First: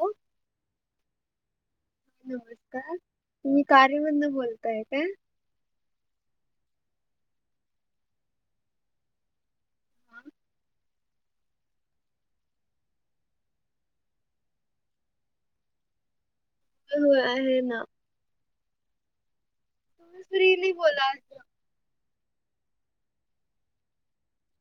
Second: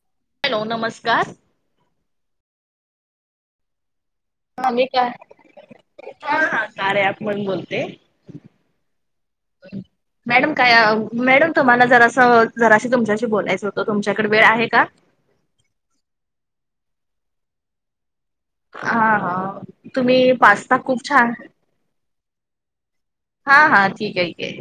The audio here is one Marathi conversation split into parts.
हो हॅलो नमस्कार नमस्कार मी कार्य मधनं बोल आणि काय? हा हा कार्य ऑप वर बोलते. मॅडम काय आ? मॅडम तुम्हाला जरासं ह जराशी तुमच्याशी बोलायचं होतं तुमच्याकडे वेळ आहे का? हो आहे ना. हा तुम्ही फ्रीली पास्ता खूप बोला छान. असं. हा हा ठीक आहे की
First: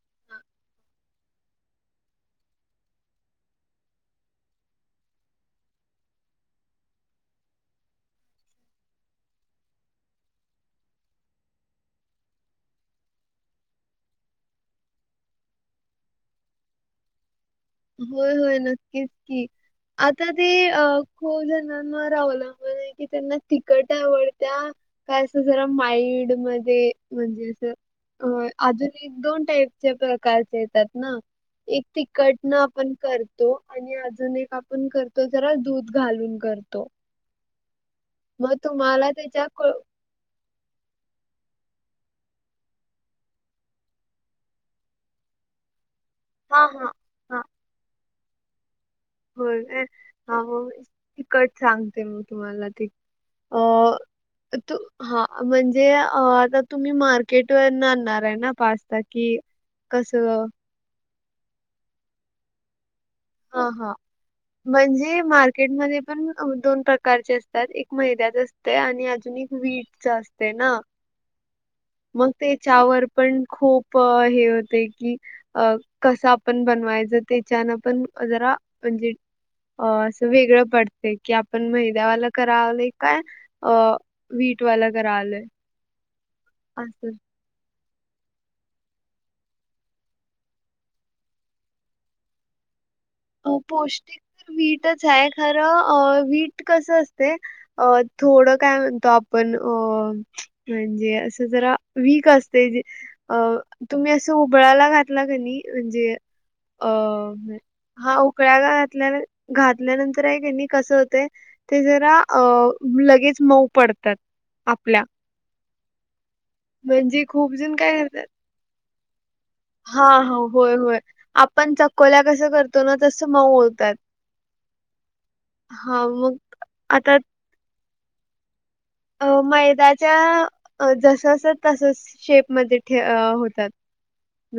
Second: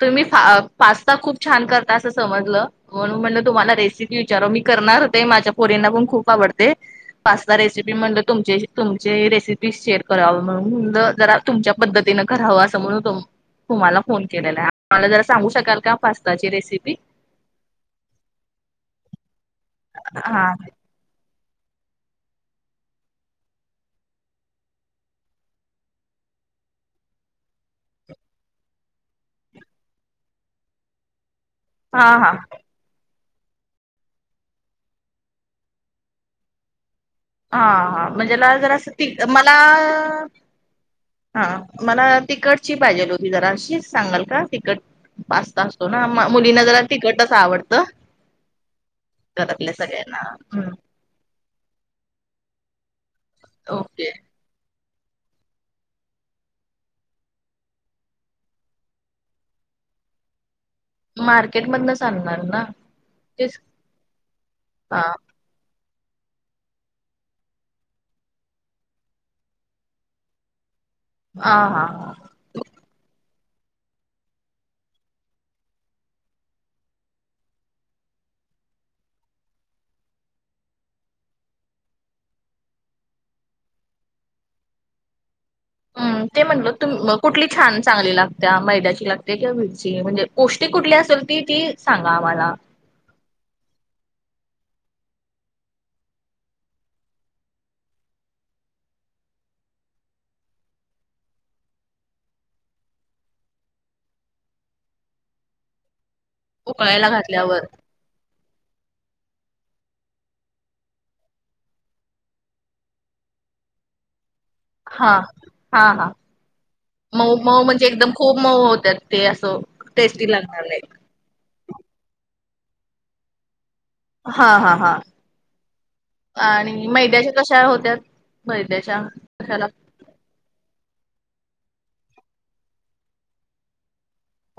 तुम्ही फा पास्ता खूप छान करता असं समजलं. म्हणून म्हणलं तुम्हाला रेसिपी विचाराव मी करणार होते माझ्या पोरींना पण खूप आवडते. पास्ता रेसिपी म्हणलं तुम तुमचे रेसिपी शेअर कराव म्हणून म्हणलं जरा. तुमच्या पद्धतीनं करावं असं म्हणून तो? तुम्हाला फोन केलेला मला जरा सांगू शकाल का पास्ताची रेसिपी? होय होय नक्कीच की आता हा ते अ? हो ज्यांना ना रावला की त्यांना तिकट आवडत्या.? काय असं जरा माइड मध्ये म्हणजे अस. अ आजुून एक दोन टाईपचे प्रकारचे येतात ना एक हा हा तिखट. आपण करतो आणि अजून एक आपण करतो जरा दूध घालून करतो. हा हा म्हणजे मग लाल जरां स तुम्हाला तीख त्याच्या मला? क- हा मला तिखटची पाहिजेल होती जराशी सांगाल का तिकट पास्ता हो ना म मुलीना हा जरा हा तिकटच हा आवडत. घरातल्या सगळ्यांना हम् तिकट सांगते मी तुम्हाला ती अ ओके तू हा म्हणजे आ आता तुम्ही मार्केट वरण आणणार आहे ना पास्ता कि? कसं? मार्केटमधनच आणणार ना? तेच हा हा हा म्हणजे मार. र्केट मध्ये पण दोन प्रकारचे असतात एक मैद्याच असतं आणि अजून एक वीटच असत. ते ना? अ हा हा. मग तेच्यावर पण खूप हे होते की. अ कसं आपण बनवायचं त्याच्यान पण जरा म्हणजे. अ असं वेगळं पडते की आपण मैद्यावाल करावलेय काय? अ वीटवाल करायलोय. हम्म ते म्हणलं तुम मग कुठली? छान चांगली लागतीया मैद्याची लागतीया किंवा विट ची म्हणजे पौष्टिक कुठली असेल ती ती सांगा आम्हाला. अ पौष्टिक तर वीटच आहे खरं वीट कसं असतय अ थोडं काय म्हणतो आपण अ म्हणजे असं जरा वीक असतय. अ तुम्ही असं हुबळाला घातला क नाही म्हणजे अ. उकळायला घातल्यावर हा उकळायला घातल्या घातल्यानंतर हाय काय नाही कस होतय. ते जरा अ लगेच मऊ पडतात आप. ह हा हा म्हणजे मऊ खूप मऊ जण म्हणजे काय करतात एकदम खूप मऊ होत्यात ते असं हा टेस्टी हा लागणार होय नाहीत. होय आपण चकोल्या कसं करतो ना तसं मऊ होत्यात. हा हा हा मग आणि आता मैद्याच्या कशा होत्या मैद्याच्या? अ कशाला मैदाच्या जस च तसच शेपमध्ये ठ होतात.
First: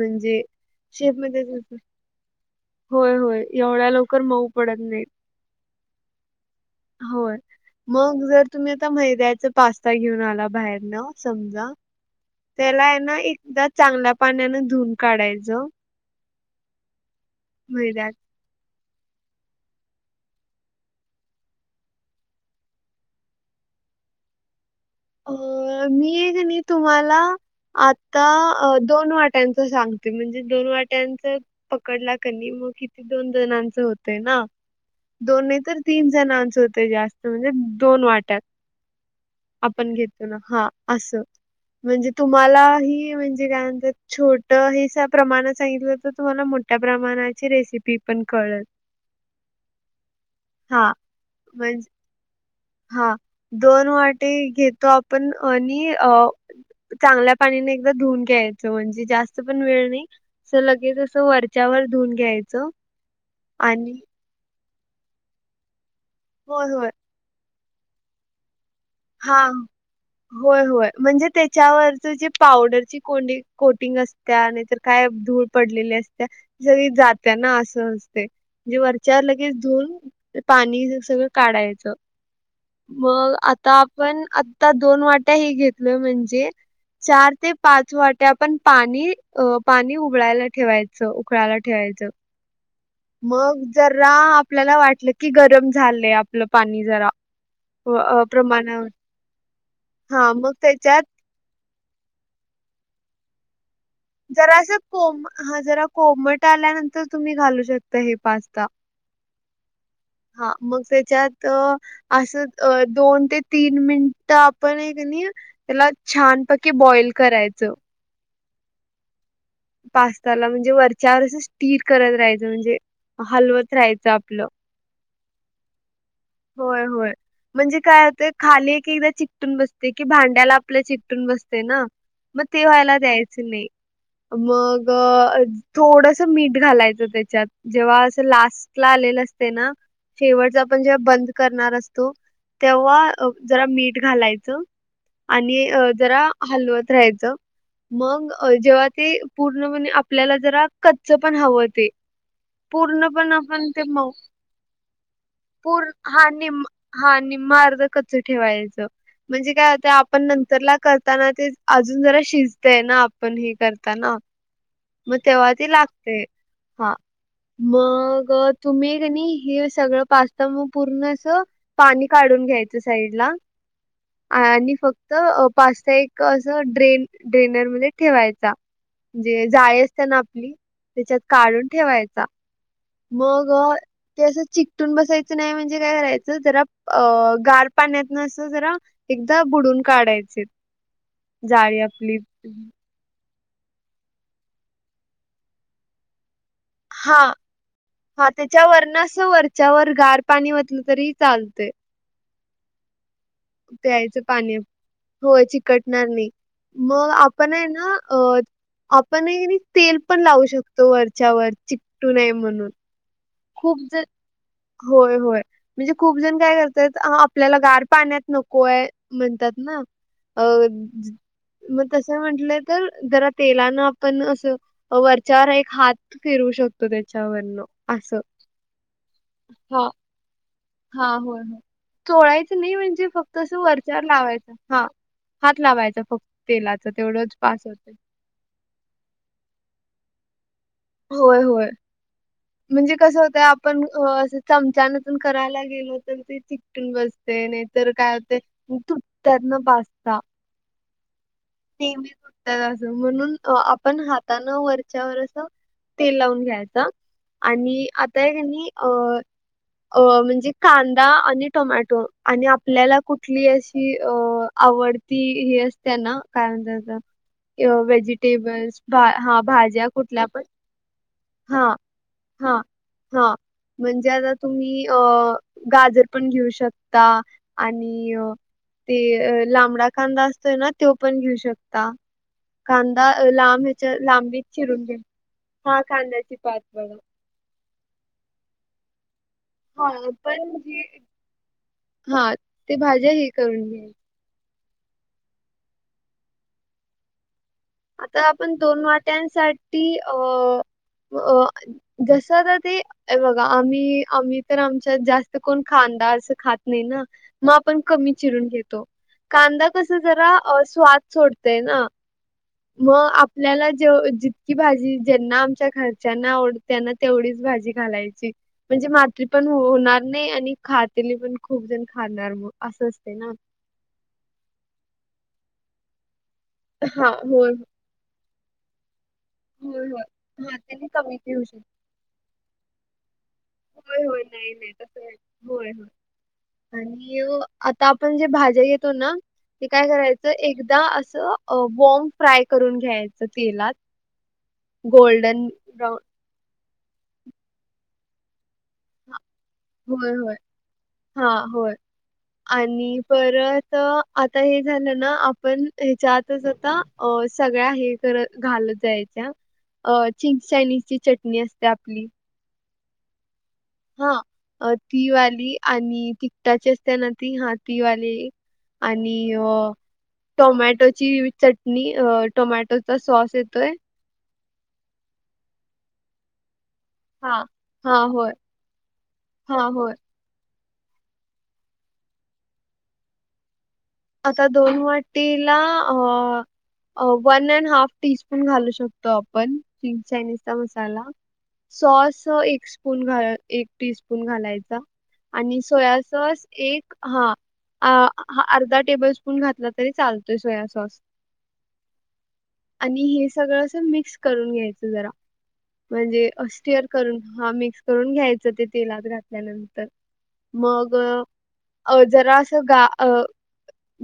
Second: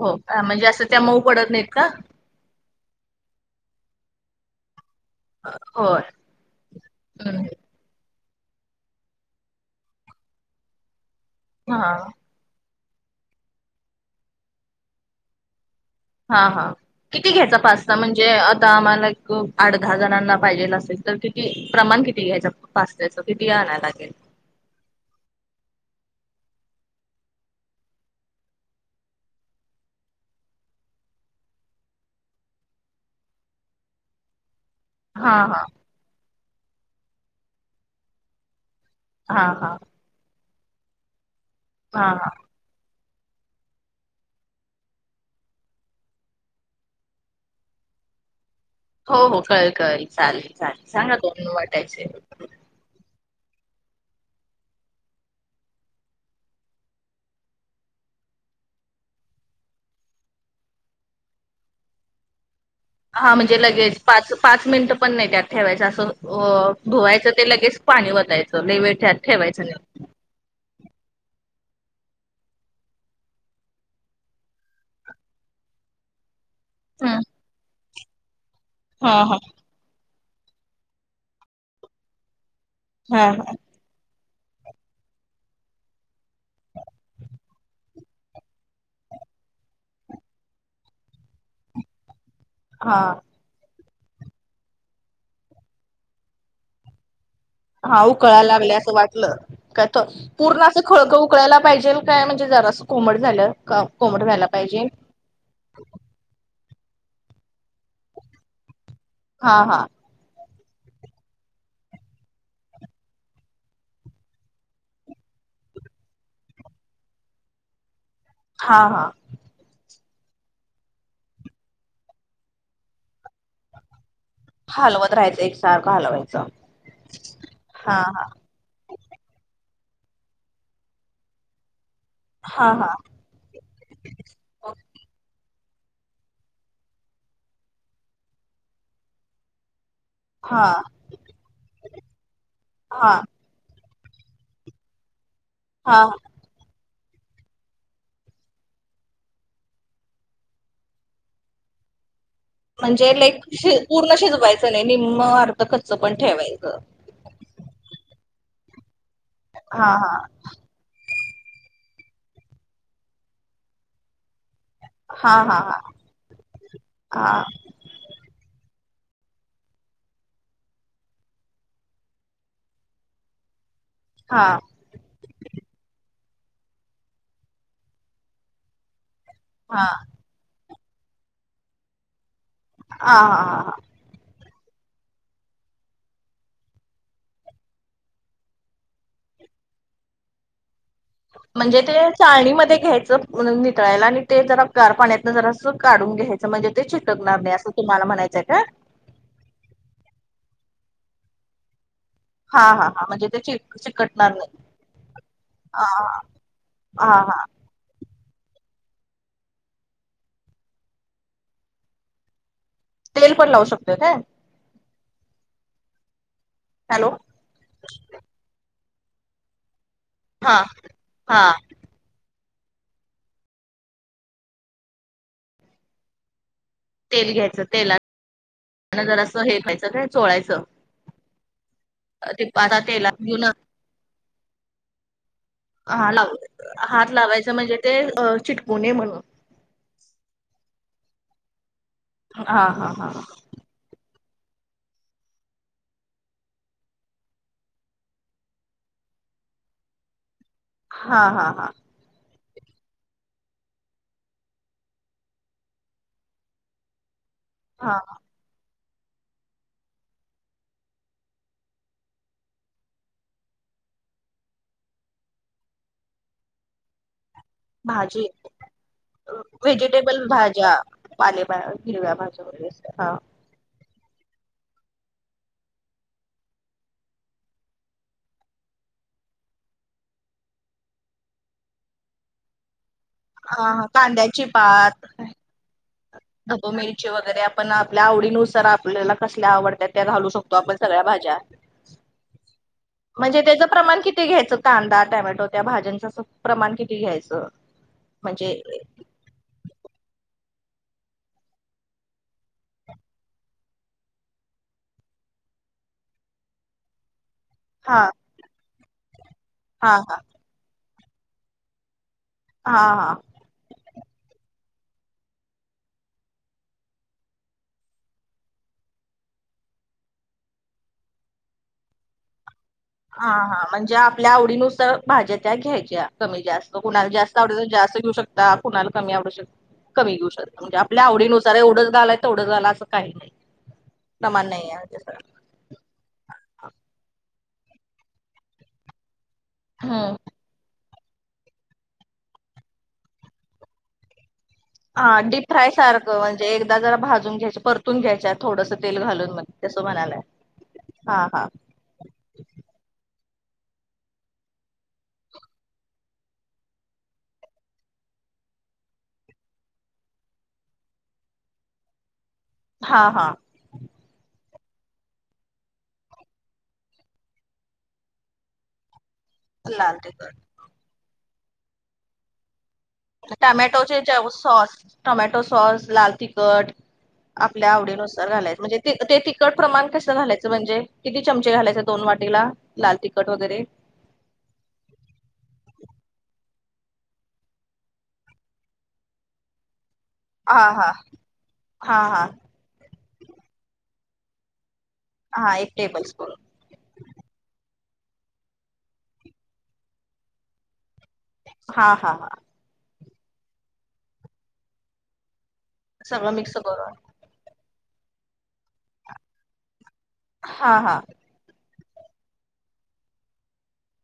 हो हा, असं त्या मऊ पडत नाहीत शेपमध्येच. का होय होय एवढ्या लवकर मऊ पडत नाहीत. होय होय हम्म मग जर तुम्ही आता मैद्याचा पास्ता घेऊन आला बाहेरनं समजा हा त्याला आहे ना एकदा चांगल्या पाण्यानं धुन काढायचं. हा हा किती घ्यायचा पास्ता मैदा म्हणजे अत आता आम्हाला एक आठ दहा जणांना पाहिजेला असेल तर किती प्रमाण किती घ्यायचं. पस्त्याच किती आणाय लागेल? अ मी कणी तुम्हाला आता दोन वाट्यांच सांगते म्हणजे दोन वाट्यांचं पकडला कनी मग किती दोन जणांचं होतय ना. हा दोन नाही हा तर तीन जणांच होते जास्त म्हणजे दोन वाट्यात हा हा आपण घेतो ना हा असं हा म्हणजे हा. तुम्हाला ही म्हणजे काय म्हणत्यात छोट हे सा प्रमाणात सांगितलं होत तुम्हाला मोठ्या प्रमाणाची रेसिपी ती पण कळल. हो हो कळल कळल चालेल चालेल हां, सांगा तुम्ही वाट्याचे. हा दोन वाटी घेतो आपण आणि अ चांगल्या पाण्याने एकदा धुवून घ्यायचं म्हणजे जास्त पण वेळ नाही सो लगेच अस वरच्यावर धुऊन घ्यायचं हा म्हणजे आणि लगेच पाच पाच मिनिटं पण नाही त्यात ठेवायचं असं होय होय धुवायचं ते लगेच पाणी वतायचं लय वेळ त्यात हा ठेवायचं नाही. होय होय म्हणजे त्याच्यावरच जे पावडरची ती कोडी कोटिंग असत्या नाहीतर काय धूळ पडलेली असत्या सगळी हम्म जाते ना असं असते म्हणजे हा वरच्या हा लगेच धुऊन ते पाणी ते सगळं काढायचं हा मग हा आत आत्ता आपण आता दोन वाट्या हे घेतलय म्हणजे चार ते पाच वाट्या आपण पाणी अ पाणी उबळायला ठेवायचं उकळायला ठेवायचं. हा. मग जरा आपल्याला वाटलं की गरम झालंय आपलं पाणी जरा हो हा अप उकळायला लागलंय अस वाटलं का तो मग पूर्ण अस त्याच्यात खळखळू उकळायला पाहिजेल काय म्हणजे जरासं कोमट झाल्यावर का कोमट व्हायला जरा असं पाहिजे कोम हा जरा कोमट आल्यानंतर तुम्ही घालू शकता हे पास्ता. हा हा. हा मग त्याच्यात असं अ दोन ते तीन मिनिट आपण हे कनी त्याला छानपैकी बॉइल करायचं हा हा. पास्ताला म्हणजे वरच्यावर स्टिर करत राहायचं म्हणजे हलवत राहायचं आपलं हलवत राहाचं एक सारखं हलवायचं. होय होय म्हणजे हा काय होत खाली एक एकदा ची चटून बसते कि भांड्याला आपल्या चिटून बसते ना मग ते हा हा व्हायला द्यायचं नाही. मग थोडस मीठ घालायचं त्याच्यात. जेव्हा असं लास्ट ला आलेलं असते ना शेवटचा हा आपण जेव्हा बंद करणार असतो तेव्हा हा हा अ जरा मीठ घालायचं आणि हा जरा हलवत राहायचं. मग जेव्हा ते पूर्ण म्हणे आपल्याला जरा कच्च पण हवं ते पूर्ण म्हणजे पण लइं क आपण शिज ते म पूर्ण शिजवायचं नाही निम्म अर पूर्ण हा निम हा निम्म अर्ध कच्च ठेवायचं म्हणजे काय होतय हा आपण नं तर ला करताना ते अजून जरा शिजतय ना आपण हे करताना मग हा तेव्हा हा ती हा लागते हा. मग तुम्ही कनी हे सगळं पा तुम्ही पूर्ण अस पाणी काढून घ्यायचं साईड ला हा हा आणि फक त पास्ता एक असं ड्रेन ड्रेनर मध्ये ठेवायचा. म्हणजे जाळी असते ना आपली त्याच्यात काढून ठेवायचा हा हा मग हा तें चिकटून बसायचं नाही म्हणजे काय करायचं जरा अ गार पाण्यात नस जरा एकदा बुडून काढायचे जाळी म्हणजे ते आपली चाळणीमध्ये घ्यायचं म्हणून नितळायला आणि ते जरा गार पाण्यातन जरा काढून घ्यायच म्हणजे ते चिटकणार नाही असं तुम्हाला म्हणायचंय का पण असं वर त्याच्यावर गार पाणी वतलं तरी चालते हा हा हां म्हणजे त्याची प्यायचं पाणी होय हा चिकटणार नाही हा मग हा हा आपण आहे ना अ आपण तेल पण लावू शकतो वरच्यावरर चिक्टू नये म्हणून तेल पण लावू खूप शकत जण का होय होय म्हणजे खूपजण काय करतय हॅलो आपल्याला गार पाण्यात नको आहे म्हणतात ना अ हा हा म तस म्हटलं तर जरा तेलान आपण असं वरच्यावर एक हात फिरू शकतो तो त्याच्यावरन असं जरा असं हे हा कयचं काय चोळायचं हा होय ते चोळायचं नाही आता म्हणजे तेलात फक्त घेऊन अस वरच्यावर लावायच हा हात लावायचा हा फक्त लाव तेलाचं हात तेवढंच लावायच पास म्हणजे होतंय. ते चिटकुणे म्हणून होय होय हा हा म्हणजे हा कस होतं पण अस चमचा नेपन करायला गेलो तर ते चिकटून बसते नाहीतर काय होते तुटतात न पास्ता हा हा हा नेहमी म्हणून आपण हाताानं वरच्यावर अस तेल लावून घ्यायचा आणि हा आता आहे का नाही अ अ म्हणजे कांदा आणि टोमॅटो आणि आपल्याला कुठली अशी अ आवडती ही असतेन काय म्हणता त्याला भाजी व्हेजिटेबल्स हा भाज्या कुठल्या पण पाले पा हा हिरव्या भाज्या हा वगैरे अस हा म्हणजे आता तुम्ही अ गाजर पण घेऊ शकता आणि ते लांबडा कांदा असतोय ना तो पण घेऊ शकता कांदा लांब हा हा ह्याच्या लांबी कांद्याची चिरून घ्या पात हा कांदा ढबू मिरची वगैरे आपण आपल्या आवडीनुसार आपल्याला कसल्या आवडत त्या हा घालू पण शकतो आपण हे सगळ्या भाज्या हा ते भाज्या हे म्हणजे करून त्याच घ्याय प्रमाण कि किती घ्यायचं कांदा टमॅटो त्या भाज्यांच प्रमाण किती घ्यायचं. आता म्हणजे आपण दोन वाट्यांसाठी अ जस तर ते अ बघा आम्ही आम्ही तर आमच्यात जास्त कोण खांदा असं खात नाही ना मग आपण हा कमी चिरून घेतो कांदा हा कसा हा जरा स्वाद सोडतय ना हा मग आप हा. आपल्याला जेव जितकी भाजी ज्यांना आमच्या घरच्यांना आवड त्यांना तेवढीच भाजी घालायची म्हणजे माती पण होणार नाही आणि खातली पण खूप जण खाणार असं हा ना हा म्हणजे आपल्या आवडीनुसार भाज्या त्या घ्यायच्या कमी जास्त कुणाला हा जास्त होय आवडेतल जास्त घेऊ शकता काुणाला कमी आवडू होय शकता होय कमी घेऊ हा शकता म्हणजे त्यांनी आपल्या कमी घेऊ आवडीनुसार शकतो एवढंच झाालाय तेवढंच झााला असं काही नाही होय, होय. समान नाही तसं आहे नाही. होय होय आणि आता आपण जे भाज्या घेतो ना ते काय हम्म. करायचं एकदा असं बॉ्ंग फ्राय करून घ्यायचं तेलात हा डीप गोल्डन फ्राय ब्राऊन सारखं म्हणजे एकदा जरा भाजून घ्यायच परतून घ्यायचय थोडस तेल घालून मग तसं होय, म्हणालाय होय. हा हा हां, होय. आणि परत आता हे झालं ना आपण ह्याच्या आतच आता अ सगळ्या हे करत घालत जायच्या अ चिंग चायनीज ची चटणी असते आपली हा हा हा ती वाली आणि तिकटाची असते ना ती हा ती वाली आणि अ लाल तिखट टोमॅटोची चटणी टोमॅटो टमॅटोचे जे सॉस टमॅटो सॉस लाल तिखट हां. आपल्या हां, आवडीनुसार होय. घालायचं म्हणजे ते तिकट हां, प्रमाण होय. कसं घालायचं म्हणजे? किती चमचे घालायचं दोन वाटीला लाल तिखट वगैरे आता दोन वाटीला अ one and half teaspoon घालू शकतो आपण चायनीज चा हा हा मसाला हा सॉस हा स्पून घाल एक टी स्पून घालायचा हा आणि एक सोया टेबल स्पून सॉस एक हा अर्धा टेबल स्पून घातला तरी चालतोय सोया सॉस हा हा आणि हे सगळं असं मिक्स करून घ्यायचं जरा म्हणजे सगळं मिक्स स्टीयर करून हा मिक्स करून घ्यायचं ते तेलात घातल्यानंतर हा हा मग अ जरासं गा अ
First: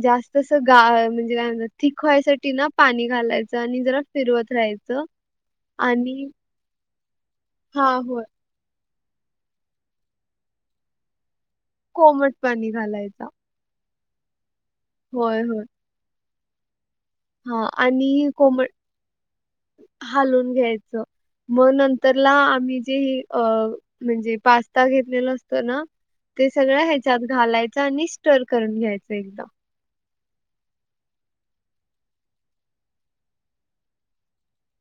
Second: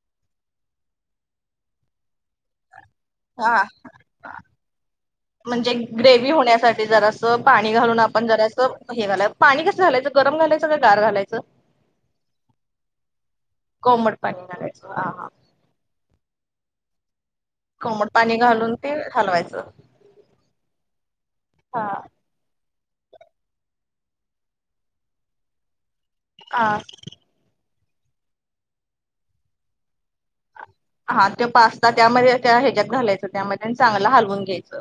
जास्त अस गा म्हणजे काय म्हणता थीक व्हयसाठी ना पाणी घालायचं हा आणि जरा फिरवत राहायचं म्हणजे आणि ग्रेव्ही होण्यासाठी जरास पाणी हा घालून होय आपण जराचं हे घालाय पाणी कसं घालायचं गरम घालायचं का गार घालायचं? कोमट पाणी घालायचा कोमड पाणी घालायच ह हा हा होय होय हा कोमट आणि पाणी कोमट घालून ते हलवायचं हालून घ्यायचं मग हा नंतर ला आम्ही जे अ म्हणजे पास्ता घेतलेला असतो ना? ते हा सगळं ह्याच्यात घालायचं आणि स्टर करून घ्यायचं एकदम हा त्यो पास्ता त्यामध्ये त्या ह्याच्यात घालायचं त्यामध्ये आणि चांगलं हलवून घ्यायचं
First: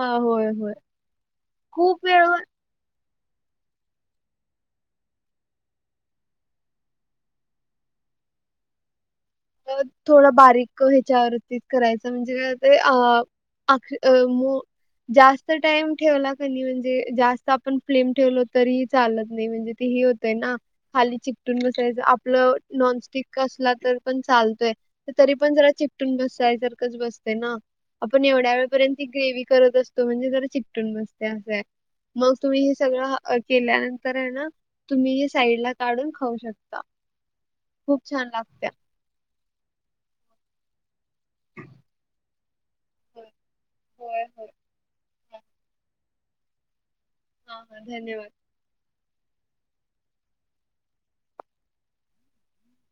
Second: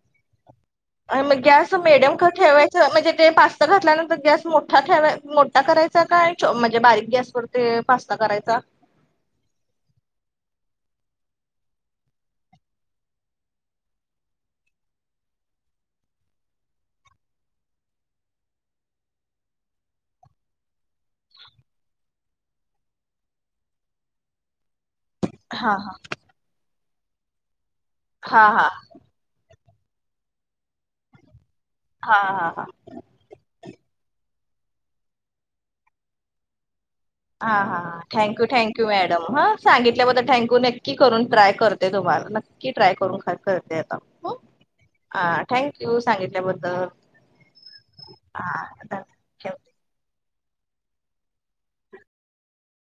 हा होय होय अ मग गॅस खूप मेडम का वेळ ठेवायचं म्हणजे ते पास्त घातल्यानंतर गॅस मोठा ठेवाय मोठा करायचा का आणि म्हणजे बारीक गॅसवर? ते पास्ता करायचा? थोडा बारीक ह्याच्यावरती करायचं म्हणजे काय होतय अ अ अ मो जास्त टाइम ठेवला की नाही म्हणजे जास्त आपण फ्लेम ठेवलो तरी चालत नाही म्हणजे ते हे होत तय ना खाली चिकटून बसायचं आपलं नॉनस्टिक असला तर पण चालतोय तरी पण जरा हा हा चिकटून बसाय सारखचं बसतोय ना? आपण हा एवढ्या हा वेळपर्यंत ती ग्रेव्ही करत असतो म्हणजे जरा चिकटून बस्तय असंय हा मग तुम्ही हा हे सगळं केल्यानंतरय ना तुम्ही हे साईड ला काढून खाऊ शकता हां हां खूप छान थँक्यू लागत्या थँक्यू मॅडम हां सांगितल्याबद्दल थँक्यू नक्क नकी करून ट्राय करते तुम्हाला नक्की ट्राय करून होय करते आता होय हं होय. हा थँक्यू सांगितल्याबद्दल हा हा धन्यवाद हा धन्य